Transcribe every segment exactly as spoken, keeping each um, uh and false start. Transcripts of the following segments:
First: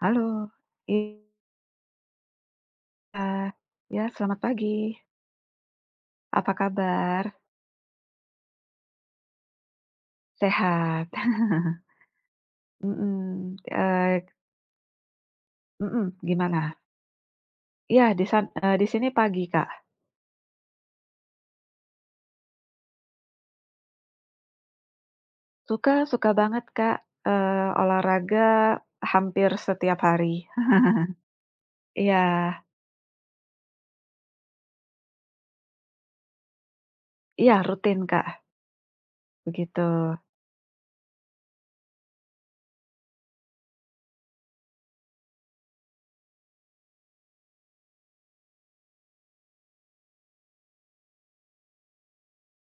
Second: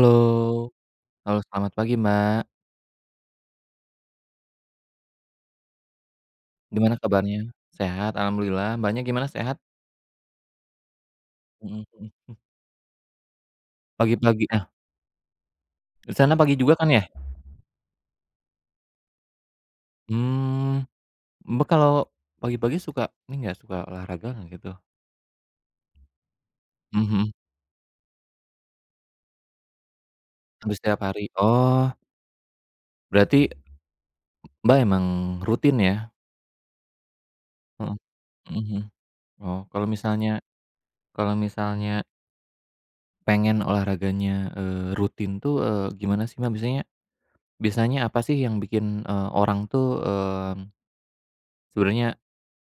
Halo, iya, halo selamat pagi Mbak, ya selamat pagi. Apa gimana kabar? kabarnya? Sehat, alhamdulillah, Mbaknya gimana sehat? Sehat. Mhm mhm. Mhm. Eee, pagi-pagi nah, mhm, di sana pagi Gimana? juga kan ya? Ya, di san eee, di sini pagi, Kak. Mmm, Mbak kalau pagi-pagi suka ini nggak, suka olahraga nggak gitu? Suka suka banget, Kak, Mhm mhm. eee, olahraga hampir setiap hari. Hampir setiap hari, oh, Iya berarti Mbak emang rutin ya? iya, Heeh. rutin, Kak, Mhm mhm. Oh, begitu. kalau misalnya kalau misalnya pengen olahraganya, eee, rutin tuh, eee, gimana sih Mbak biasanya? Biasanya apa sih yang bikin, eee, orang tuh, mmm, sebenarnya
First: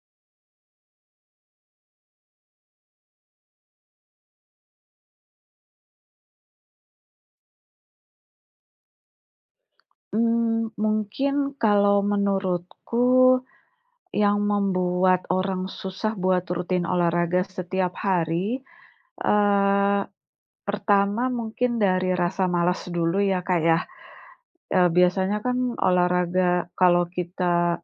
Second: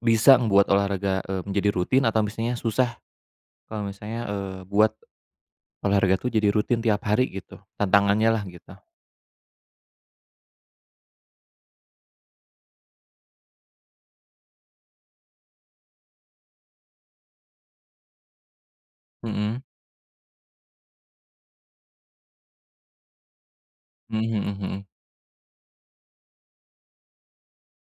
bisa membuat olahraga, eee, menjadi rutin atau misalnya susah kalau misalnya, eee, buat olahraga tuh jadi rutin tiap hari gitu, tantangannya lah gitu. Hmm, mungkin kalau menurutku yang membuat orang susah buat rutin olahraga setiap hari, Mhm. eh, pertama mungkin dari rasa malas dulu ya, Kak, ya. Mhm mhm eee, Biasanya kan olahraga kalau kita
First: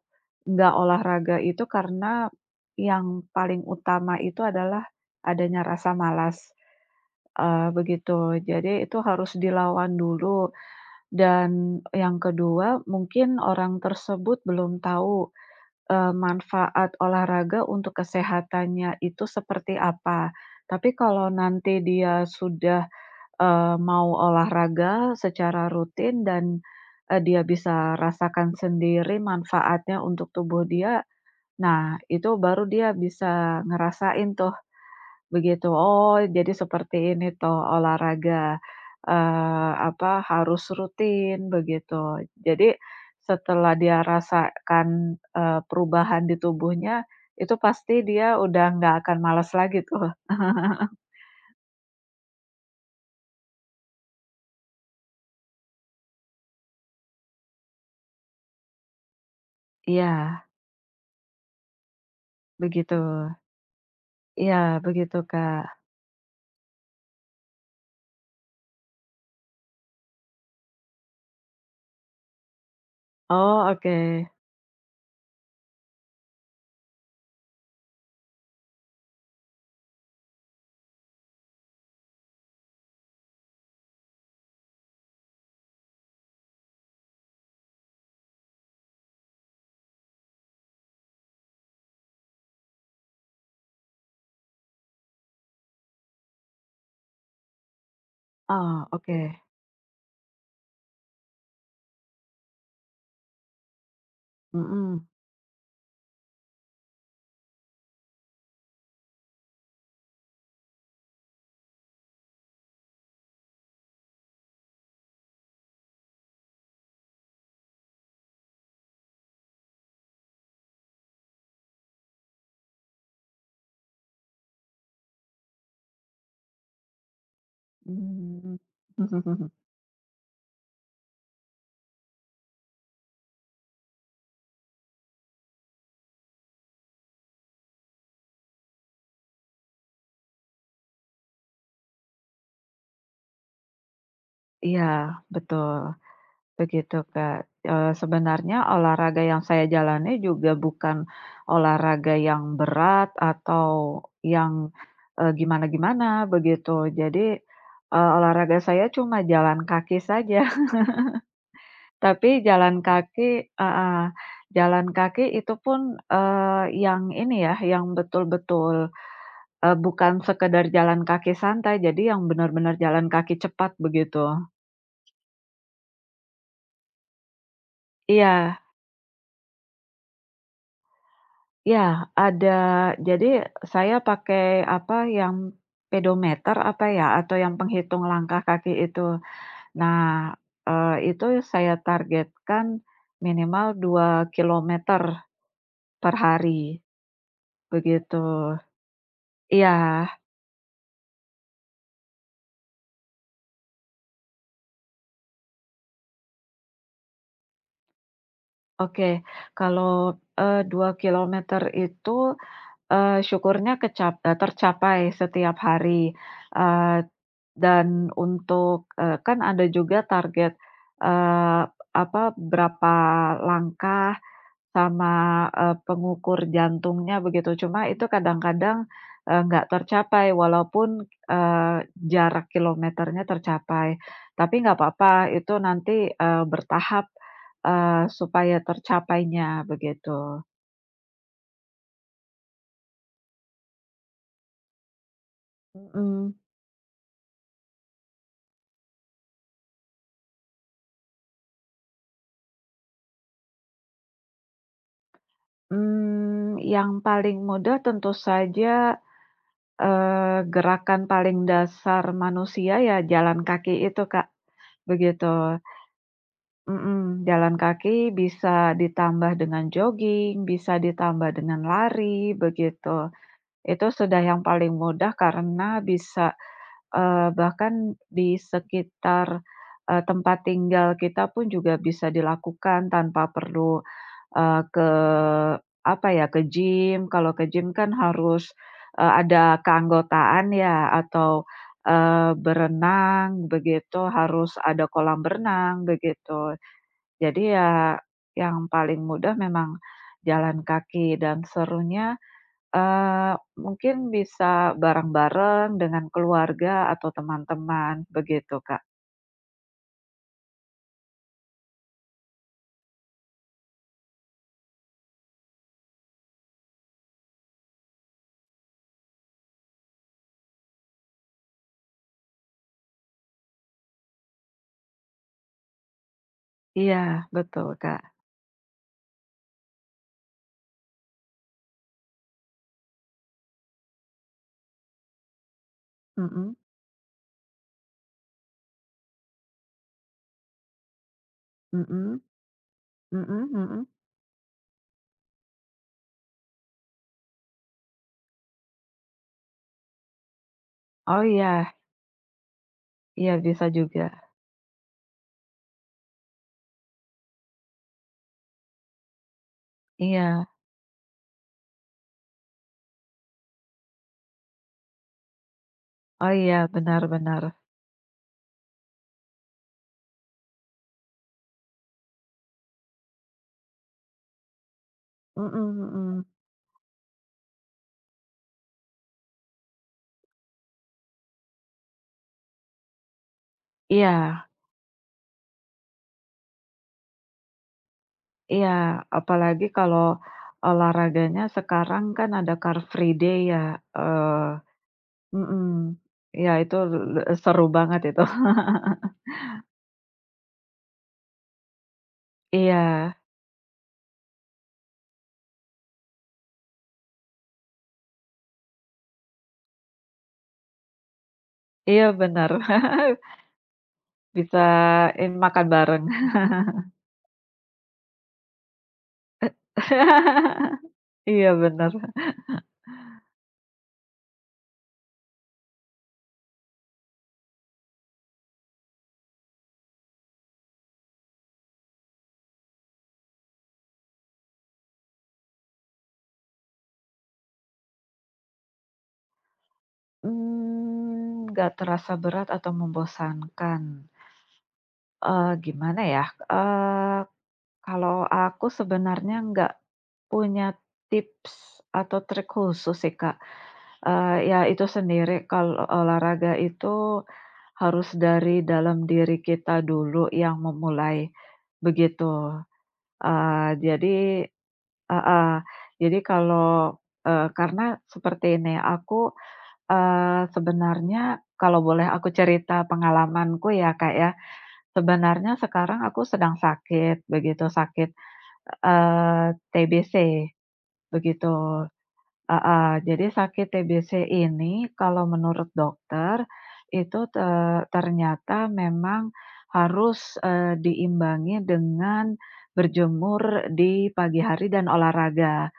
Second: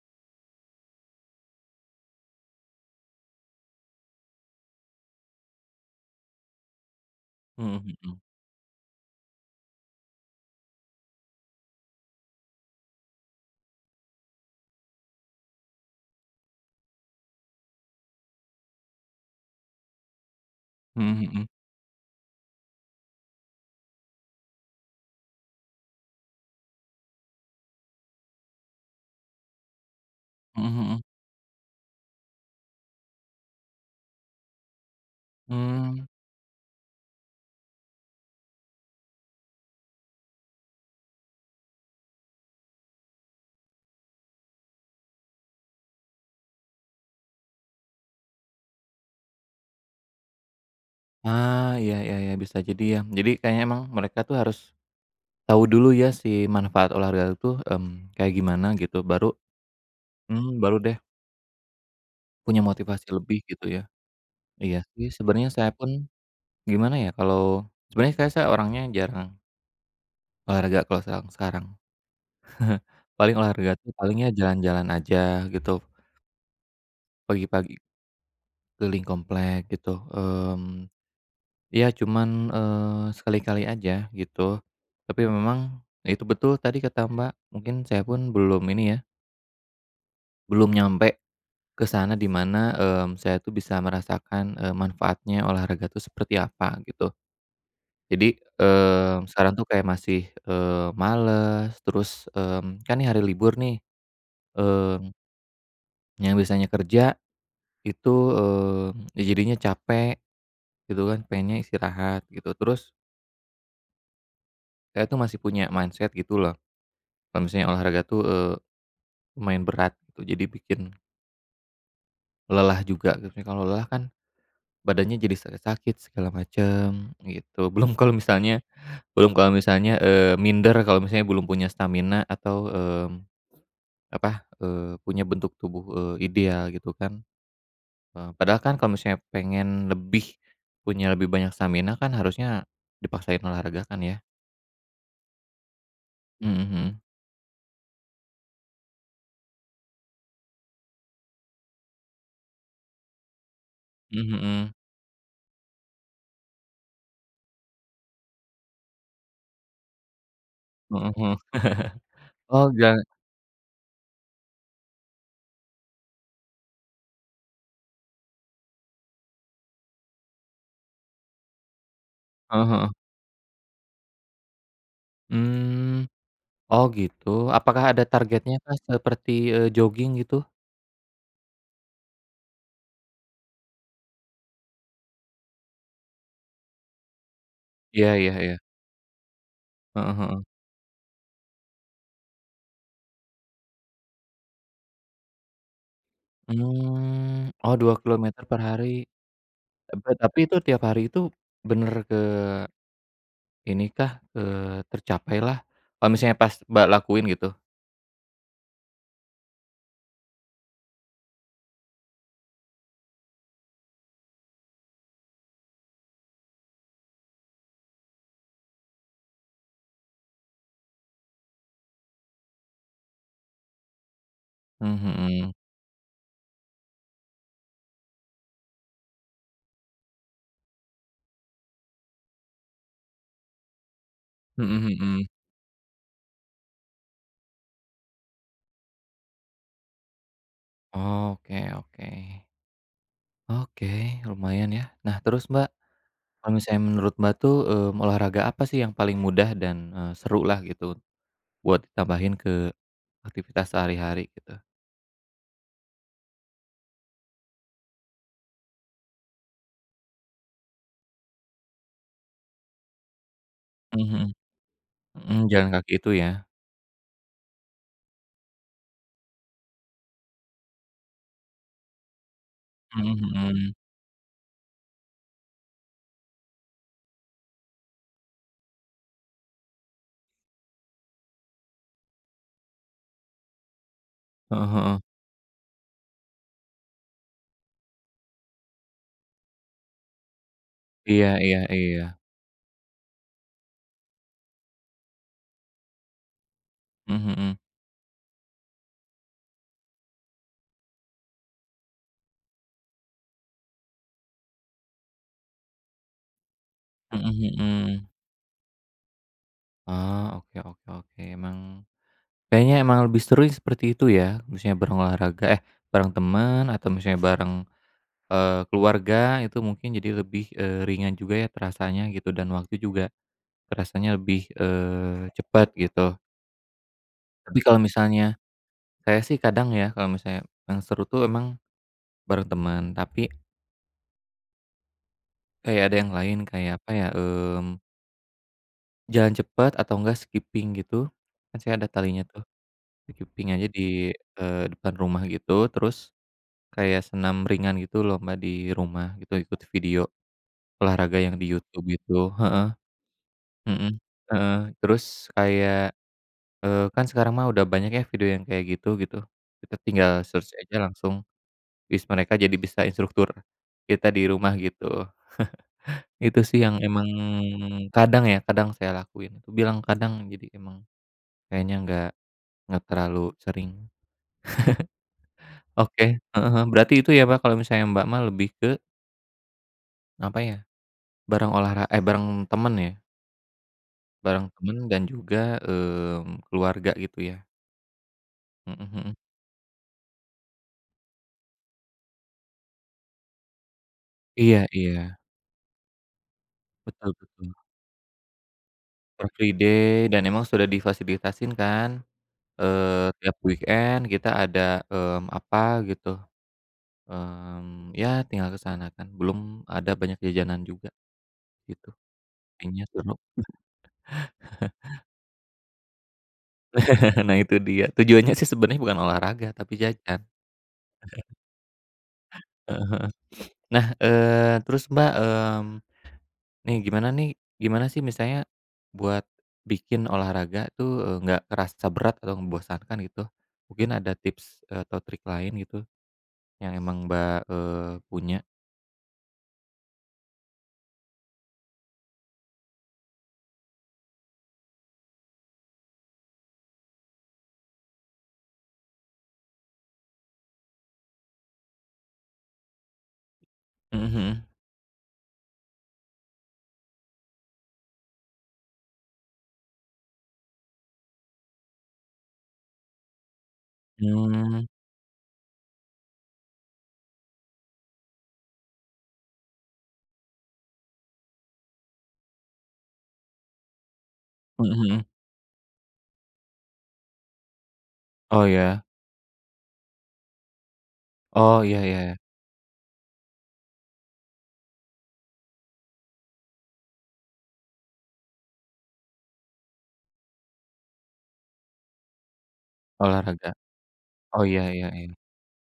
nggak olahraga itu karena yang paling utama itu adalah adanya rasa malas, eee, mhm. Mhm begitu. mhm. Jadi itu harus dilawan dulu, dan yang kedua mungkin orang tersebut belum tahu, eee, manfaat olahraga untuk kesehatannya itu seperti apa. Tapi Mhm kalau mhm. nanti dia sudah eee, mau olahraga secara rutin, dan eee, dia bisa rasakan sendiri manfaatnya untuk tubuh Mhm dia, mhm. nah itu baru dia bisa ngerasain tuh begitu, mmm, "Oh, jadi seperti ini tuh olahraga, eee, apa, harus rutin," begitu. Jadi setelah dia rasakan, eee, perubahan di tubuhnya, itu pasti dia udah nggak akan malas lagi tuh. ah, iya iya iya, bisa jadi ya. Jadi kayaknya emang mereka tuh harus tahu dulu ya si manfaat olahraga itu, mmm, kayak gimana gitu, baru Iya, mmm, baru deh punya begitu. motivasi lebih gitu ya. Iya, Iya sih, begitu, sebenarnya saya Kak. pun gimana ya, kalau sebenarnya kayak saya orangnya jarang olahraga kalau sekarang sekarang. Paling Oh, olahraga tuh oke. palingnya jalan-jalan aja gitu, pagi-pagi keliling komplek gitu, mmm, ya cuman, eee, sekali-kali aja gitu. Tapi memang itu betul tadi kata Mbak, mungkin saya pun belum ini ya, belum nyampe ke sana di mana, mmm, saya tuh bisa merasakan, eee, manfaatnya olahraga tuh seperti apa gitu. Jadi, Oh, eee, oke. sekarang tuh kayak masih, eee, males terus, mmm, kan ini hari libur nih, Mhm. mmm, yang biasanya kerja itu, eee, ya jadinya capek gitu kan, pengennya istirahat gitu. Terus saya tuh masih punya mindset gitu loh, kalau misalnya olahraga tuh, eee, lumayan berat gitu, jadi bikin lelah juga gitu. Misalnya kalau lelah kan badannya jadi sakit-sakit segala macem gitu. Belum kalau Mmm. misalnya belum kalau misalnya, eee, minder kalau misalnya belum punya stamina atau, mmm, apa, eee, punya bentuk tubuh, eee, ideal gitu kan. Eee, padahal kan kalau misalnya pengen lebih, punya lebih banyak stamina kan harusnya dipaksain olahraga kan ya. Iya, betul, Mhm begitu, mhm Kak. Eee, sebenarnya olahraga yang saya jalani juga bukan olahraga yang berat atau yang, mhm eee, gimana-gimana, begitu. Jadi, eee, olahraga saya cuma jalan kaki saja. mhm mhm. Tapi Oh, jalan ja kaki, heeh, jalan kaki itu pun, eee, yang ini ya, yang betul-betul Eee, bukan sekedar jalan kaki santai, jadi yang heeh benar-benar heeh, jalan kaki cepat begitu. mmm, oh gitu, apakah ada targetnya Iya Kak seperti, eee, jogging gitu? iya, ada, jadi saya pakai apa, yang pedometer apa ya, atau yang penghitung Iya iya langkah iya, kaki itu. heeh Nah, heeh, eee, itu saya targetkan minimal dua kilometer per hari, mmm, oh dua begitu. kilometer per hari, Iya, eee, tapi itu tiap hari itu bener ke ini kah, eee, tercapailah? Kalau misalnya pas Mbak lakuin gitu? oke. Kalau, eee, dua kilometer itu Eee, syukurnya kecap eee, tercapai setiap hari, eee, dan untuk, eee, kan ada juga target, eee, apa, berapa langkah, Mmm, sama, Mhm. eee, pengukur jantungnya begitu. Cuma itu kadang-kadang, eee, nggak tercapai walaupun, eee, jarak kilometernya tercapai. Tapi nggak Mhm mhm. apa-apa, itu nanti, eee, bertahap, eee, supaya tercapainya begitu. Oke oke, oke lumayan ya. Nah terus Mbak Mhm. kalau misalnya menurut Mbak tuh, mmm, olahraga apa sih yang paling mudah dan, eee, seru lah gitu buat ditambahin ke aktivitas sehari-hari gitu? Mmm, yang paling mudah tentu saja, eee, gerakan paling dasar manusia ya jalan kaki itu, Kak, Mhm mhm. begitu. Mhm. Jalan kaki itu ya? Mhm, jalan kaki bisa ditambah dengan jogging, bisa ditambah dengan lari, begitu. Mhm mhm. Itu sudah yang paling mudah karena bisa, eee, bahkan di sekitar, eee, tempat tinggal kita pun juga bisa dilakukan tanpa perlu Eee, heeh ke heeh. apa ya, ke gym. Kalau ke gym kan harus, eee, ada keanggotaan ya, Iya atau, iya iya. eee, berenang begitu, harus ada kolam berenang begitu. Mhm Jadi mhm. ya yang paling mudah memang jalan kaki, dan serunya, eee, mungkin bisa bareng-bareng dengan keluarga atau Mhm teman-teman mhm. begitu, Kak. Oh, oke oke oke, emang kayaknya emang lebih seru seperti itu ya, misalnya bareng olahraga eh, bareng teman atau misalnya bareng, eee, keluarga itu mungkin jadi lebih, eee, ringan juga ya terasanya gitu dan waktu juga terasanya lebih, eee, cepat gitu. Iya, Tapi betul, kalau Kak. misalnya saya sih kadang ya, kalau misalnya yang seru tuh emang bareng teman, tapi kayak ada yang lain, Mhm, kayak apa ya, mmm, jalan cepat atau enggak skipping gitu, kan saya ada mhm, talinya tuh, skipping mhm aja mhm. di, eee, depan rumah gitu, terus kayak senam ringan gitu, lomba di rumah gitu, ikut video olahraga Oh yang di iya, YouTube gitu heeh. iya bisa Mhm. juga. Heeh. Terus kayak, eee, kan sekarang mah udah banyak ya video yang kayak gitu gitu, kita tinggal Iya, search aja langsung. Wis mereka jadi bisa instruktur kita di rumah gitu. oh Itu iya, sih yang benar emang benar. kadang ya, kadang saya lakuin. Aku bilang kadang jadi emang kayaknya nggak nggak terlalu sering. Mhm Oke, mhm. heeh heeh. Berarti itu ya, Mbak, kalau misalnya Mbak mah lebih ke apa ya, bareng olahraga eh, bareng temen ya, Iya bareng temen dan juga, mmm, keluarga gitu ya. iya, Mhm mhm. apalagi kalau olahraganya sekarang kan ada Car Free Day ya, eee Iya iya, mhm. Iya, itu betul le betul. seru banget itu. Car Free Day dan emang sudah difasilitasin kan, eee, Iya tiap weekend kita ada, mmm, apa gitu. Mmm, ya tinggal ke sana kan, belum ada banyak jajanan juga gitu, iya, benar. kayaknya seru. Bisa ini makan bareng. Nah itu dia, tujuannya sih sebenarnya bukan olahraga tapi jajan, Iya, benar. heeh. Nah, eee, terus Mbak, mmm, nih gimana nih, gimana sih misalnya buat bikin olahraga tuh, eee, nggak kerasa berat atau membosankan gitu? Mungkin ada tips atau trik lain gitu yang emang Mbak, eee, punya? Mmm, nggak terasa berat atau membosankan, eee, gimana ya, eee kalau aku sebenarnya nggak punya tips atau trik khusus sih, Kak. Mhm Eee, mhm. Ya itu sendiri kalau olahraga itu harus dari dalam diri kita dulu yang memulai, begitu. Eee, jadi Mmm, heeh, jadi kalau, eee, karena seperti ini, aku, eee, sebenarnya kalau boleh aku cerita pengalamanku ya, Kak, ya. mhm mhm. Sebenarnya sekarang aku sedang sakit begitu, sakit Oh ya, Eee, T B C begitu, oh iya iya, iya. heeh. Jadi sakit T B C ini kalau menurut dokter itu te ternyata memang harus, eee, diimbangi dengan Olahraga, berjemur di pagi oh iya hari iya dan iya, olahraga,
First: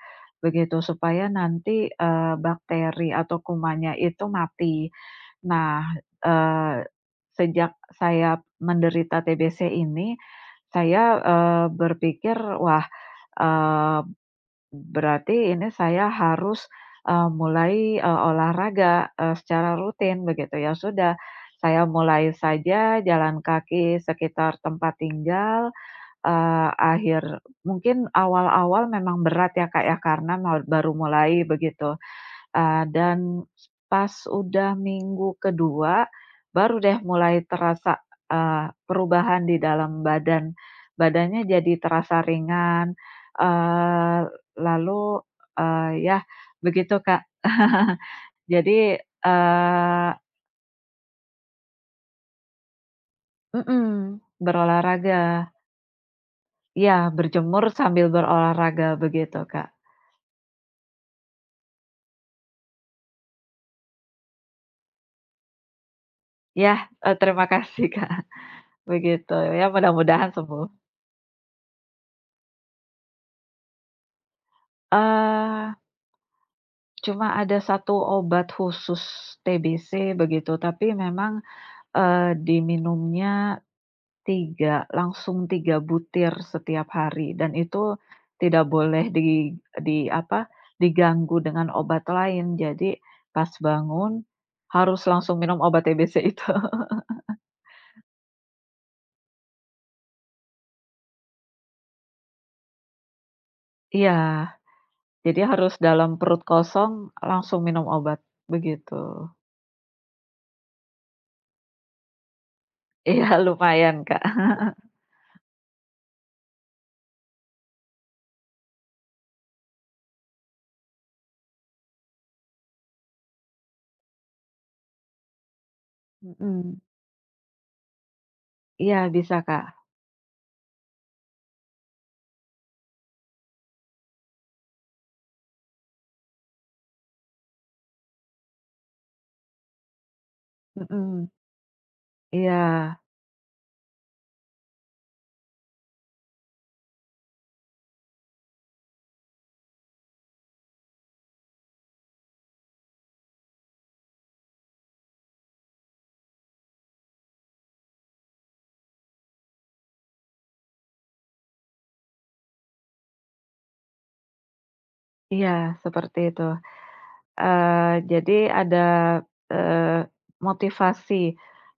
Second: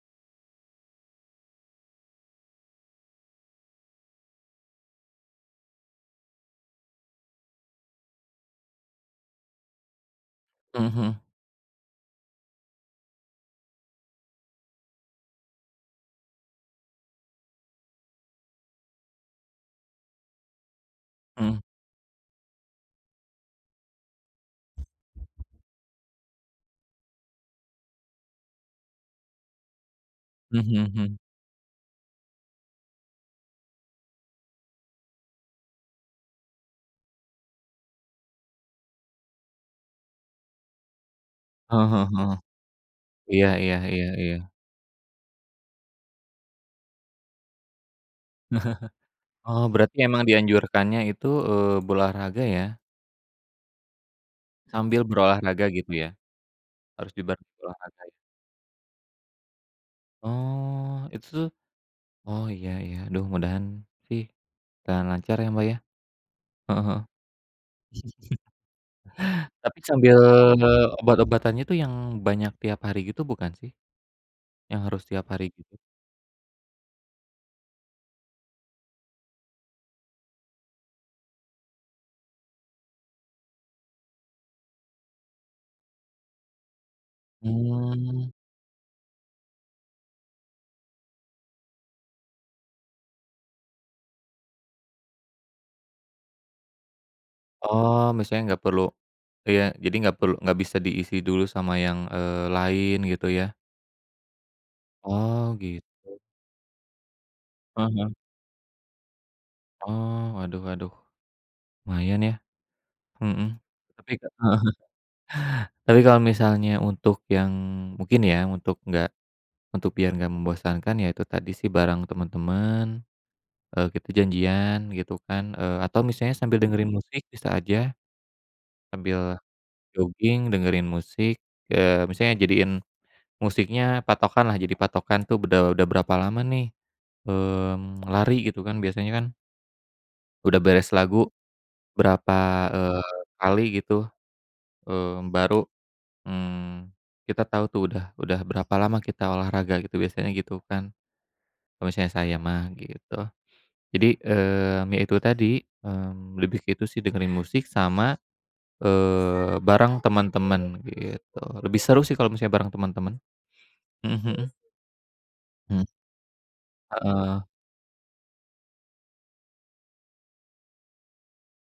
begitu. Supaya nanti, eee, bakteri atau kumannya itu mati. Nah, eee, sejak saya menderita T B C ini, mhm saya, mhm. eee, berpikir, "Wah, eee" berarti ini saya harus, eee, mulai, eee, olahraga, eee, secara rutin begitu ya. Sudah, Mhm, saya mulai saja jalan kaki sekitar tempat tinggal, eee, akhir mungkin awal-awal memang berat ya, Kak, ya, karena mau mhm baru mhm. mulai begitu. Eee, dan pas udah minggu kedua baru deh mulai terasa, eee, perubahan di dalam badan. Badannya jadi Heeh heeh terasa heeh. ringan, Iya iya iya eee, iya. lalu, eee, ya begitu, Kak. Jadi, Oh, berarti eee emang dianjurkannya itu, eee, berolahraga ya, mhm, sambil berolahraga. berolahraga gitu ya? Ya Harus dibarengi berjemur olahraga sambil ya? berolahraga, begitu, Kak. Oh, itu tuh oh iya iya. Aduh mudahan sih berjalan lancar ya, Mbak, ya. Ya, Heeh heeh. eee, terima kasih, Kak, begitu, ya Tapi sambil mudah-mudahan sembuh. obat-obatannya tuh yang banyak tiap hari gitu bukan sih? Yang harus tiap hari Eee gitu? Cuma ada satu obat khusus T B C begitu, tapi memang, eee, diminumnya tiga, langsung tiga butir setiap hari, dan itu Mmm. tidak boleh di di apa, diganggu dengan obat lain. Jadi pas bangun harus langsung minum obat T B C itu. Oh, misalnya nggak perlu ya jadi nggak perlu nggak bisa diisi dulu sama yang, eee, lain gitu ya? Iya, jadi Oh harus gitu. dalam perut kosong langsung minum Heeh. obat, begitu. Oh, waduh waduh, lumayan ya, Iya, mhm. lumayan, Tapi Kak. ka Heeh. Tapi kalau misalnya untuk yang mungkin ya, untuk nggak untuk biar nggak membosankan ya itu tadi sih bareng teman-teman, eee, kita janjian gitu kan, eee, atau misalnya sambil Mhm, dengerin musik bisa aja, iya bisa sambil Kak, jogging dengerin musik, eee, misalnya jadiin musiknya patokanlah, jadi patokan tuh udah udah berapa lama nih, mmm, lari gitu kan biasanya kan udah beres mhm, lagu berapa, iya. eee, kali gitu, mmm, baru, mmm, kita tahu tuh udah udah berapa lama kita olahraga gitu, biasanya gitu kan, kalau misalnya saya mah gitu. Jadi, mmm, ya itu tadi, mmm, lebih ke itu sih dengerin musik sama, eee, bareng teman-teman gitu. Lebih seru sih kalau misalnya bareng teman-teman. Mhm mhm. Iya, Mmm, seperti itu. heeh. Eee, jadi ada, eee, motivasi,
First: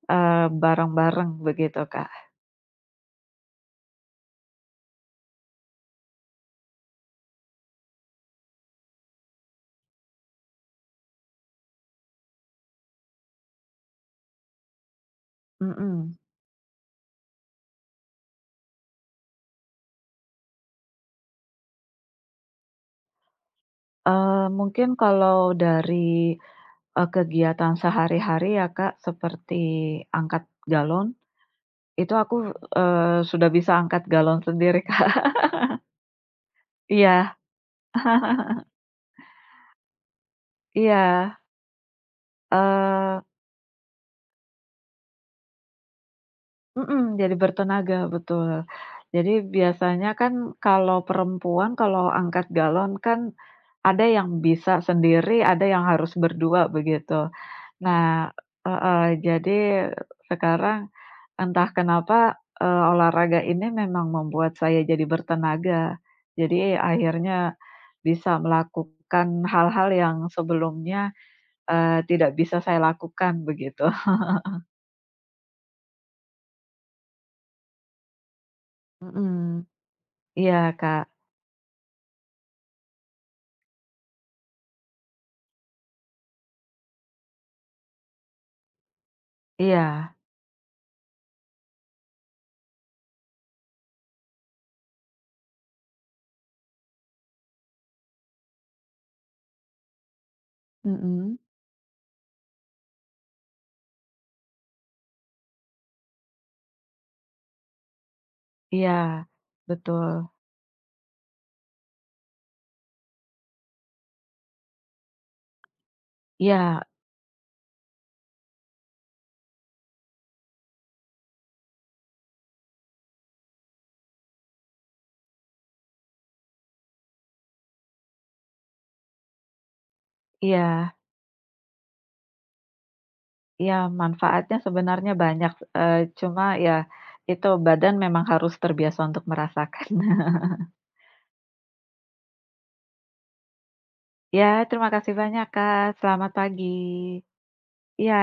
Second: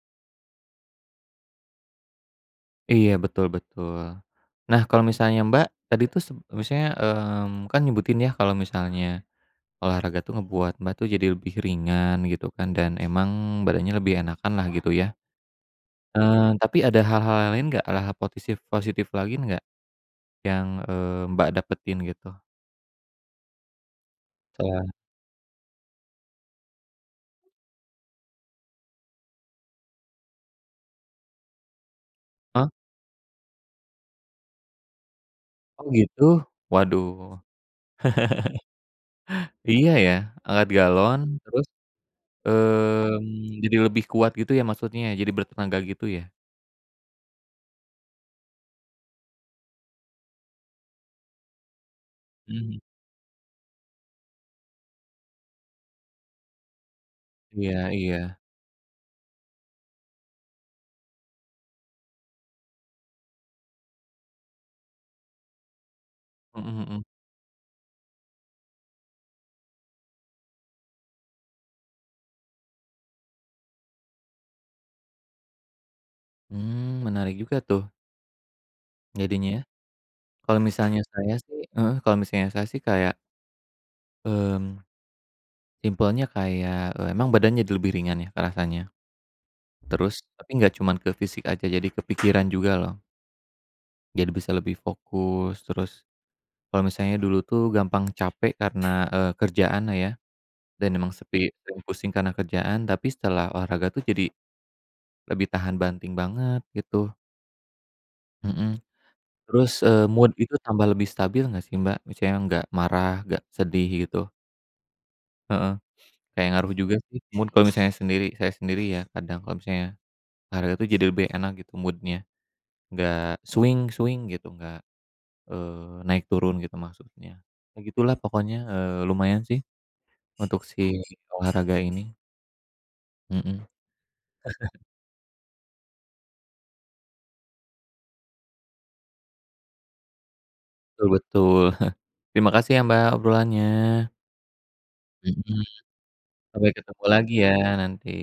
eee, bareng-bareng begitu, Kak. Iya, betul betul. Nah, kalau misalnya Mbak, tadi tuh seb misalnya, mmm, kan nyebutin ya kalau misalnya olahraga tuh ngebuat Mbak tuh jadi lebih ringan gitu kan dan emang badannya lebih enakan lah gitu ya. Mhm. Eee, tapi ada hal-hal lain nggak, hal-hal positif positif lagi nggak yang, eee, Mbak dapetin gitu? Eee, Setelah Mungkin kalau dari, eee, kegiatan sehari-hari ya, Kak, seperti angkat galon, itu aku, heeh? eee, sudah bisa angkat galon sendiri, Kak. Oh gitu? Iya Waduh, iya ya, angkat galon iya, terus, eee mmm, jadi lebih kuat gitu ya maksudnya, jadi bertenaga gitu ya? mhm, jadi bertenaga, betul. Jadi biasanya kan kalau perempuan kalau angkat Mhm, galon kan ada yang bisa sendiri, ada yang harus berdua begitu. iya iya, Nah heeh, jadi sekarang entah kenapa, eee, olahraga ini memang membuat saya jadi bertenaga. Jadi mhm mhm. akhirnya bisa melakukan hal-hal yang sebelumnya, eee, tidak bisa saya lakukan begitu. Mmm, menarik juga tuh jadinya ya. Mhm, Kalau iya misalnya Kak, saya sih heeh, kalau misalnya saya sih kayak, mmm simpelnya kayak, eee, emang badannya jadi lebih ringan ya rasanya. iya, Terus tapi nggak cuman ke fisik aja, jadi ke pikiran juga loh. Jadi bisa lebih fokus, terus kalau misalnya dulu tuh gampang capek karena, eee, kerjaan lah ya, dan emang sepi mhm, sering pusing karena kerjaan, tapi setelah olahraga tuh jadi lebih tahan banting banget gitu, mhm. iya, Terus, eee, betul, mood itu tambah lebih stabil nggak sih, Mbak? Misalnya nggak marah, nggak sedih gitu, heeh. Kayak ngaruh iya juga sih mood kalau misalnya sendiri saya sendiri ya kadang kalau misalnya harga tuh jadi lebih enak gitu mood-nya, nggak swing-swing gitu, nggak, eee, naik turun gitu maksudnya. Ya gitulah pokoknya, eee, lumayan sih untuk si iya. olahraga ini, mhm, Ya, manfaatnya sebenarnya banyak, eee, cuma ya itu, badan memang harus terbiasa untuk merasakan. betul betul. Terima kasih ya Mbak obrolannya, Ya, terima kasih banyak, mhm, Kak. Selamat pagi. sampai ketemu lagi ya nanti. Iya.